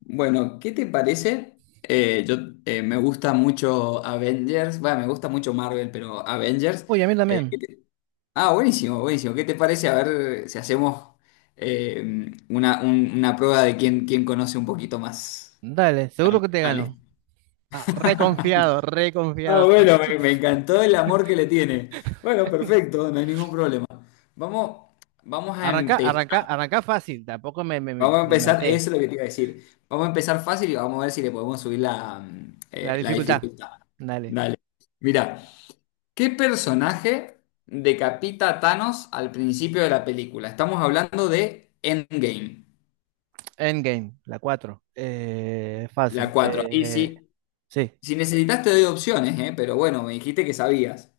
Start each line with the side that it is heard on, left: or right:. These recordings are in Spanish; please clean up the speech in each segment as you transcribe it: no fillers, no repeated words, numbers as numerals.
left: Bueno, ¿qué te parece? Yo Me gusta mucho Avengers, bueno, me gusta mucho Marvel, pero Avengers.
right: Uy, a mí
left: eh,
right: también.
left: ah, buenísimo, buenísimo. ¿Qué te parece? A ver si hacemos una prueba de quién conoce un poquito más.
right: Dale, seguro que te
left: Vale.
right: gano. Ah, reconfiado,
left: Ah,
right: reconfiado.
left: bueno, me encantó el amor que le tiene. Bueno, perfecto, no hay ningún problema. Vamos, vamos a
right: Arranca,
left: empezar.
right: arranca, arranca fácil. Tampoco me, me, me-
left: Vamos a
right: me
left: empezar, eso
right: maté.
left: es lo que te iba a decir. Vamos a empezar fácil y vamos a ver si le podemos subir la, mm,
right: La
left: eh, la
right: dificultad.
left: dificultad.
right: Dale.
left: Dale. Mira, ¿qué personaje decapita a Thanos al principio de la película? Estamos hablando de Endgame,
right: Endgame, la 4.
left: la
right: Fácil.
left: 4. Y si,
right: Sí.
left: si necesitas te doy opciones, ¿eh? Pero bueno, me dijiste que sabías.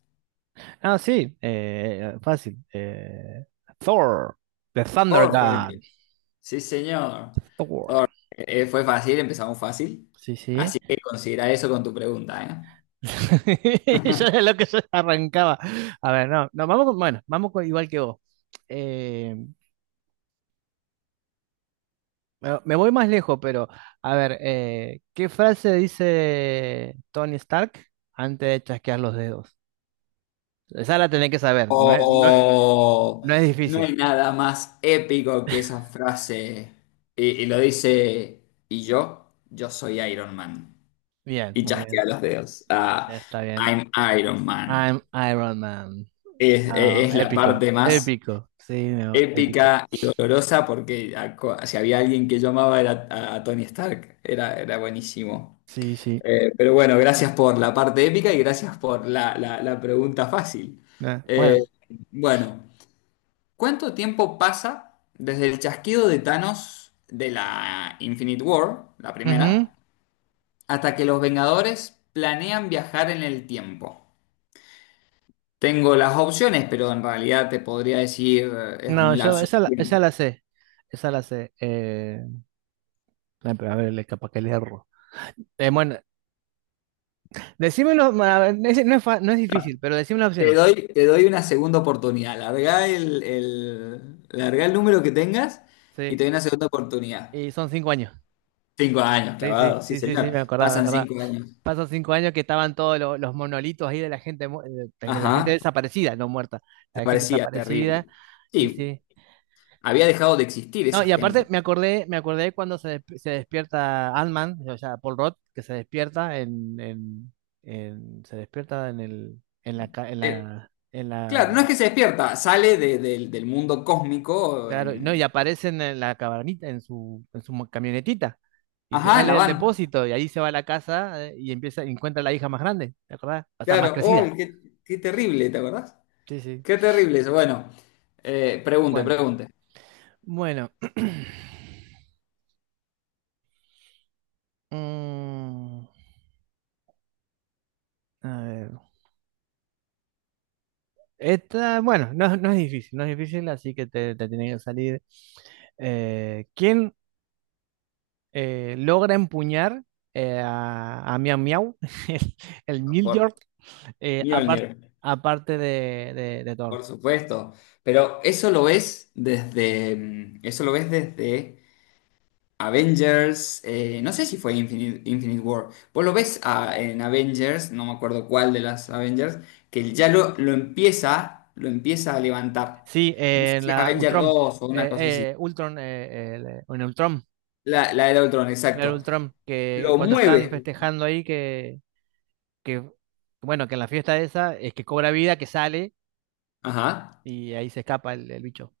right: Ah, sí. Fácil. Thor. The Thunder
left: Thor fue el
right: God.
left: que- Sí, señor.
right: Thor.
left: Fue fácil, empezamos fácil.
right: Sí, sí.
left: Así que considera eso con tu pregunta, ¿eh?
right: Yo era lo que yo arrancaba. A ver, no, no, vamos con, bueno, vamos con igual que vos. Eh, Bueno, me voy más lejos, pero a ver, ¿qué frase dice Tony Stark antes de chasquear los dedos? Esa la tenés que saber, no es, no es-
left: Oh,
right: no es
left: no
right: difícil.
left: hay nada más épico que esa frase. Y lo dice, y yo soy Iron Man.
right: Bien,
left: Y
right: muy bien,
left: chasquea los dedos. Ah,
right: ya está bien.
left: I'm Iron Man.
right: I'm Iron Man.
left: Es, es-
right: Ah,
left: es la
right: épico,
left: parte más
right: épico, sí, no, épico.
left: épica y dolorosa porque si había alguien que yo amaba era a Tony Stark. Era buenísimo.
right: Sí, sí.
left: Pero bueno, gracias por la parte épica y gracias por la pregunta fácil.
right: Ah,
left: Eh,
right: bueno,
left: bueno. ¿Cuánto tiempo pasa desde el chasquido de Thanos de la Infinite War, la
right: ujú.
left: primera, hasta que los Vengadores planean viajar en el tiempo? Tengo las opciones, pero en realidad te podría decir es
right: No,
left: un
right: yo
left: lapso
right: esa la,
left: de
right: esa
left: tiempo.
right: la sé, esa la sé. Ay, pero a ver, capaz que le erro. Bueno, decímelo, a ver, no es difícil, pero decime las
left: Te
right: opciones.
left: doy, te doy una segunda oportunidad. Largá el número que tengas y
right: Sí.
left: te doy una segunda oportunidad.
right: Y son 5 años.
left: 5 años,
right: Sí, sí,
left: clavado, sí,
right: sí, sí,
left: señor.
right: sí, me acordaba, me
left: Pasan
right: acordaba.
left: 5 años.
right: Pasan 5 años que estaban todos los monolitos ahí de la gente, de la gente
left: Ajá,
right: desaparecida, no muerta,
left: te
right: la gente
left: parecía terrible.
right: desaparecida, y
left: Sí,
right: sí.
left: había dejado de existir
right: No,
left: esa
right: y aparte
left: gente.
right: me acordé cuando se despierta Ant-Man, o sea, Paul Rudd, que se despierta se despierta en el, en la, ca-
left: Eh,
right: en la
left: claro, no es que se despierta, sale del mundo cósmico
right: Claro, no, y
left: en...
right: aparecen en la cabanita, en su camionetita, y que
left: Ajá, en
right: sale
left: la
right: del
left: van.
right: depósito, y ahí se va a la casa, y empieza, y encuentra a la hija más grande, ¿te acordás? O sea, más
left: Claro, oh,
right: crecida.
left: qué terrible, ¿te acordás?
right: Sí, sí.
left: Qué terrible eso. Bueno, pregunte,
right: Bueno,
left: pregunte.
right: bueno. Mm, a ver. Esta, bueno, no, no es difícil, no es difícil, así que te tiene que salir. ¿Quién logra empuñar, a Miau Miau, el, el
left: Por
right: Milord, eh,
left: Mjolnir,
right: apar- aparte de Thor?
left: por supuesto. Eso lo ves desde Avengers, no sé si fue Infinite War. Vos lo ves en Avengers, no me acuerdo cuál de las Avengers, que ya lo empieza a levantar.
right: Sí,
left: No sé
right: en
left: si es
right: la
left: Avengers
right: Ultron.
left: dos o una
right: Eh,
left: cosa así.
right: Ultron, en Ultron.
left: La era de Ultron,
right: En el
left: exacto.
right: Ultron, que
left: Lo
right: cuando están
left: mueve.
right: festejando ahí, que bueno, que en la fiesta esa es que cobra vida, que sale
left: Ajá.
right: y ahí se escapa el bicho.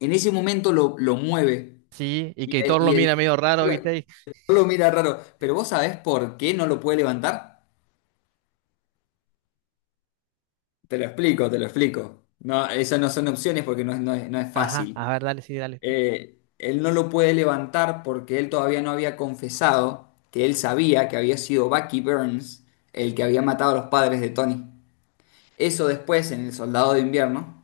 left: En ese momento lo mueve.
right: Sí, y
left: Y
right: que
left: él,
right: Thor lo
left: y él
right: mira medio raro, ¿viste?
left: lo mira raro. Pero vos sabés por qué no lo puede levantar. Te lo explico, te lo explico. No, esas no son opciones porque no, es- no es no es
right: Ajá,
left: fácil.
right: a ver, dale, sí, dale.
left: Él no lo puede levantar porque él todavía no había confesado que él sabía que había sido Bucky Burns el que había matado a los padres de Tony. Eso después en El Soldado de Invierno,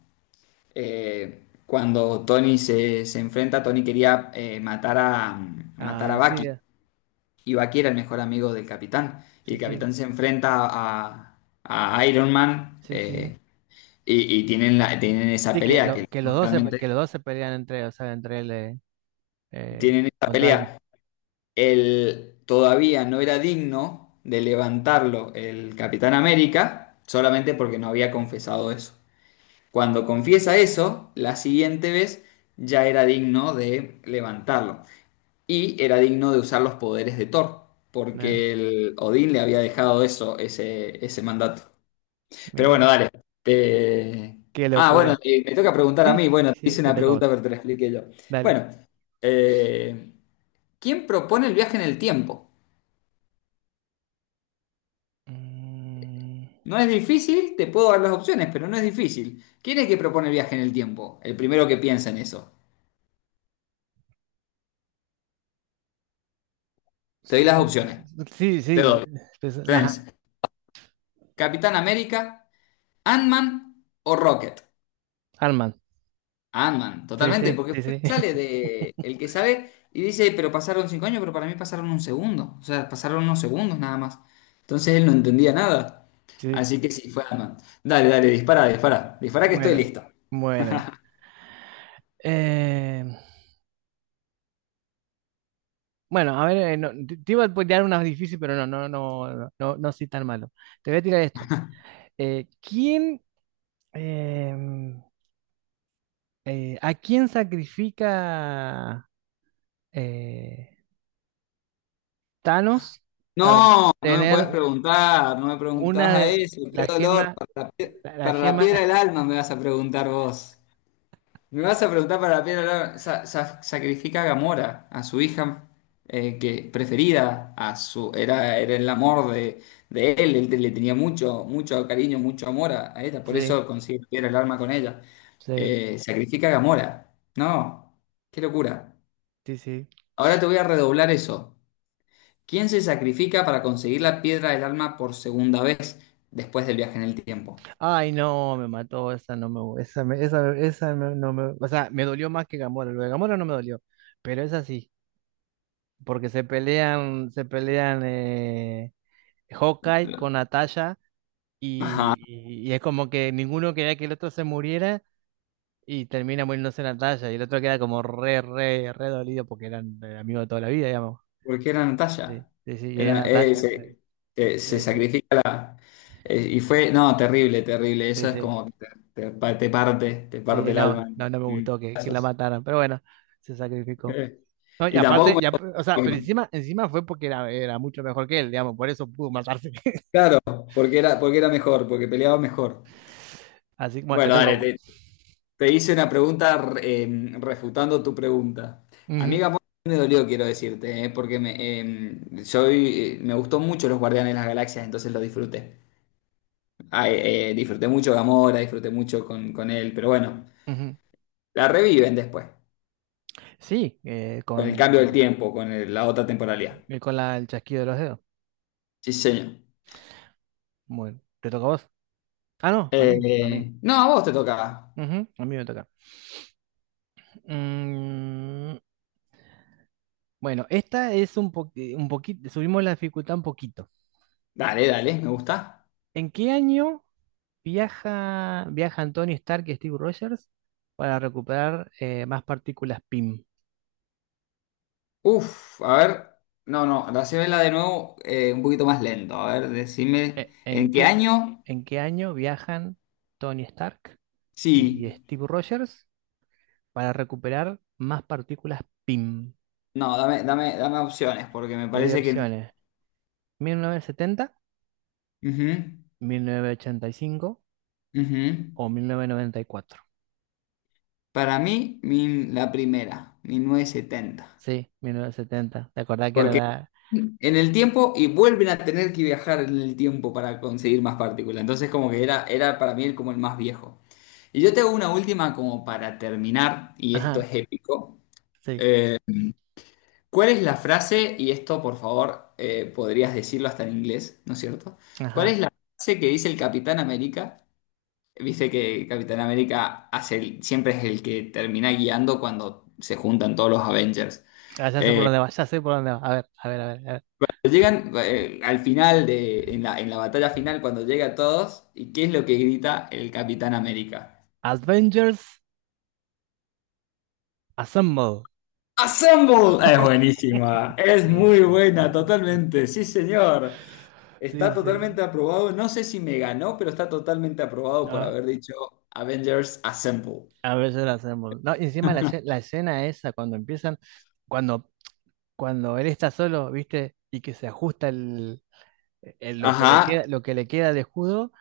left: cuando Tony se enfrenta, Tony quería matar a
right: Ah, sí,
left: Bucky y Bucky era el mejor amigo del capitán. Y
right: sí,
left: el
right: sí,
left: capitán se enfrenta a Iron Man
right: sí, sí.
left: y tienen, tienen esa
right: Sí,
left: pelea que
right: los
left: realmente
right: dos se pelean entre, o sea, entre él, eh,
left: tienen esa
right: contra él.
left: pelea. Él todavía no era digno de levantarlo el Capitán América solamente porque no había confesado eso. Cuando confiesa eso, la siguiente vez ya era digno de levantarlo y era digno de usar los poderes de Thor
right: Mira,
left: porque el Odín le había dejado ese mandato. Pero bueno,
right: mira,
left: dale. Te-
right: qué
left: Ah, bueno,
right: locura.
left: y me toca preguntar a
right: Sí,
left: mí. Bueno,
right: sí,
left: te
right: sí,
left: hice
right: te
left: una
right: toca a vos.
left: pregunta, pero te la expliqué yo.
right: Dale.
left: Bueno, eh, ¿quién propone el viaje en el tiempo?
right: Mm,
left: No es difícil, te puedo dar las opciones, pero no es difícil. ¿Quién es el que propone el viaje en el tiempo? El primero que piensa en eso. Te doy las
right: Slow-
left: opciones.
right: Sí,
left: Te
right: sí, pues,
left: doy.
right: pues,
left: Tenés
right: ajá,
left: Capitán América, Ant-Man o Rocket.
right: Arman.
left: Ant-Man,
right: Sí,
left: totalmente,
right: sí,
left: porque
right: sí,
left: fue el
right: sí.
left: que sale de el que sabe y dice, pero pasaron 5 años, pero para mí pasaron un segundo. O sea, pasaron unos segundos nada más. Entonces él no entendía nada.
right: Sí.
left: Así que sí, fue Ant-Man. Dale, dale, dispara, dispara. Dispara que estoy
right: Bueno,
left: listo.
right: bueno. Eh, bueno, a ver, no, te iba a tirar unas difíciles, pero no, no, no, no, no, no soy tan malo. Te voy a tirar esto. Eh, ¿quién, em, a quién sacrifica, eh, Thanos para
left: No, no me
right: tener
left: puedes preguntar, no me preguntabas
right: una
left: a
right: de
left: eso, qué
right: la
left: dolor,
right: gema,
left: para la, pie-
right: la
left: para la
right: gema?
left: piedra del alma me vas a preguntar vos. Me vas a preguntar para la piedra del alma, sacrifica a Gamora, a su hija que preferida, era el amor de él, él le tenía mucho, mucho cariño, mucho amor a ella, por
right: Sí,
left: eso consigue la piedra del alma con ella.
right: sí,
left: Sacrifica a Gamora, no, qué locura.
right: sí, sí.
left: Ahora te voy a redoblar eso. ¿Quién se sacrifica para conseguir la piedra del alma por segunda vez después del viaje en el tiempo?
right: Ay, no, me mató, esa no me gu- esa, me- esa no, no me, o sea, me dolió más que Gamora, lo de Gamora no me dolió, pero es así, porque se pelean, Hawkeye con Natasha,
left: Ajá,
right: y es como que ninguno quería que el otro se muriera y termina muriéndose Natasha y el otro queda como re, re, re dolido porque eran, amigos de toda la vida, digamos.
left: porque era
right: Sí,
left: Natalia.
right: sí, sí, y era
left: Era, eh,
right: Natasha,
left: se, se
right: sí,
left: sacrifica la. Y fue, no, terrible, terrible.
right: sí, sí,
left: Eso es
right: sí,
left: como que te parte
right: sí,
left: el
right: no,
left: alma
right: no, no me
left: en
right: gustó que la
left: pedazos.
right: mataran, pero bueno, se sacrificó.
left: Eh,
right: No, y
left: Y
right: aparte,
left: tampoco
right: ya, o sea, pero
left: me-
right: encima, encima fue porque era, mucho mejor que él, digamos, por eso pudo matarse.
left: Claro, porque era, mejor, porque peleaba mejor.
right: Así que, bueno, te
left: Bueno,
right: toca a
left: dale,
right: vos.
left: te, Te hice una pregunta refutando tu pregunta.
right: Ujú,
left: Amiga, me dolió, quiero decirte, me gustó mucho los Guardianes de las Galaxias, entonces lo disfruté. Ah, disfruté mucho Gamora, disfruté mucho con él, pero bueno,
right: ujú.
left: la reviven después,
right: Sí,
left: con el cambio del tiempo, la otra temporalidad.
right: con el chasquido de los dedos.
left: Sí, señor.
right: Bueno, te toca a vos. Ah, no, a mí, a mí.
left: No, a vos te toca.
right: Ujú, a mí me toca. Mm, bueno, esta es un poquito, subimos la dificultad un poquito.
left: Dale, dale, me gusta.
right: ¿En qué año viajan Tony Stark y Steve Rogers para recuperar, más partículas PIM?
left: Uf, a ver. No, no, la de nuevo un poquito más lento. A ver, decime,
right: Eh, ¿En
left: ¿en qué
right: qué,
left: año?
right: en qué año viajan Tony Stark y
left: Sí,
right: Steve Rogers para recuperar más partículas PIM?
left: no, dame, dame, dame opciones, porque me
right: Te doy
left: parece que...
right: opciones: 1970,
left: Ujú,
right: 1985
left: ujú.
right: o 1994.
left: Para mí, la primera, 1970.
right: Sí, 1970. ¿Te acordás que era
left: Porque
right: la…?
left: en el tiempo, y vuelven a tener que viajar en el tiempo para conseguir más partículas. Entonces, como que era para mí como el más viejo. Y yo tengo una última como para terminar, y esto
right: Ajá,
left: es épico.
right: sí,
left: ¿Cuál es la frase, y esto por favor podrías decirlo hasta en inglés, ¿no es cierto? ¿Cuál
right: ajá.
left: es la frase que dice el Capitán América? Viste que Capitán América hace siempre es el que termina guiando cuando se juntan todos los Avengers.
right: Ah, ya sé por
left: Eh,
right: dónde va, ya sé por dónde va. A ver, a ver, a ver. A ver.
left: Llegan al final en la batalla final, cuando llega a todos, ¿y qué es lo que grita el Capitán América?
right: Avengers Assemble.
left: ¡Assemble! Es buenísima, es
right: Sí,
left: muy
right: sí, sí,
left: buena,
right: sí.
left: totalmente, sí señor. Está
right: Sí, sí.
left: totalmente aprobado, no sé si me ganó, pero está totalmente aprobado por
right: No.
left: haber dicho Avengers Assemble.
right: A veces la hacemos. No, y encima la, la escena esa, cuando empiezan, cuando, cuando él está solo, ¿viste? Y que se ajusta el, lo que
left: Ajá,
right: le queda, lo que le queda de escudo.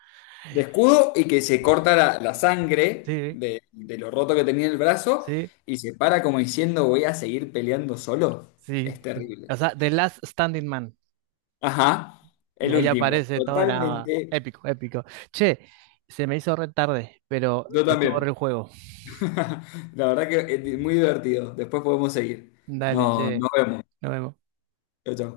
left: de escudo y que se corta la sangre
right: Sí,
left: de lo roto que tenía el brazo
right: sí,
left: y se para como diciendo voy a seguir peleando solo.
right: sí.
left: Es terrible.
right: O sea, The Last Standing Man.
left: Ajá,
right: Y
left: el
right: ahí
left: último.
right: aparece todo, nada,
left: Totalmente.
right: épico, épico. Che, se me hizo re tarde, pero
left: Yo
right: estuvo
left: también.
right: re el juego.
left: La verdad que es muy divertido. Después podemos seguir.
right: Dale,
left: No,
right: che,
left: nos vemos.
right: nos vemos.
left: Chao, chao.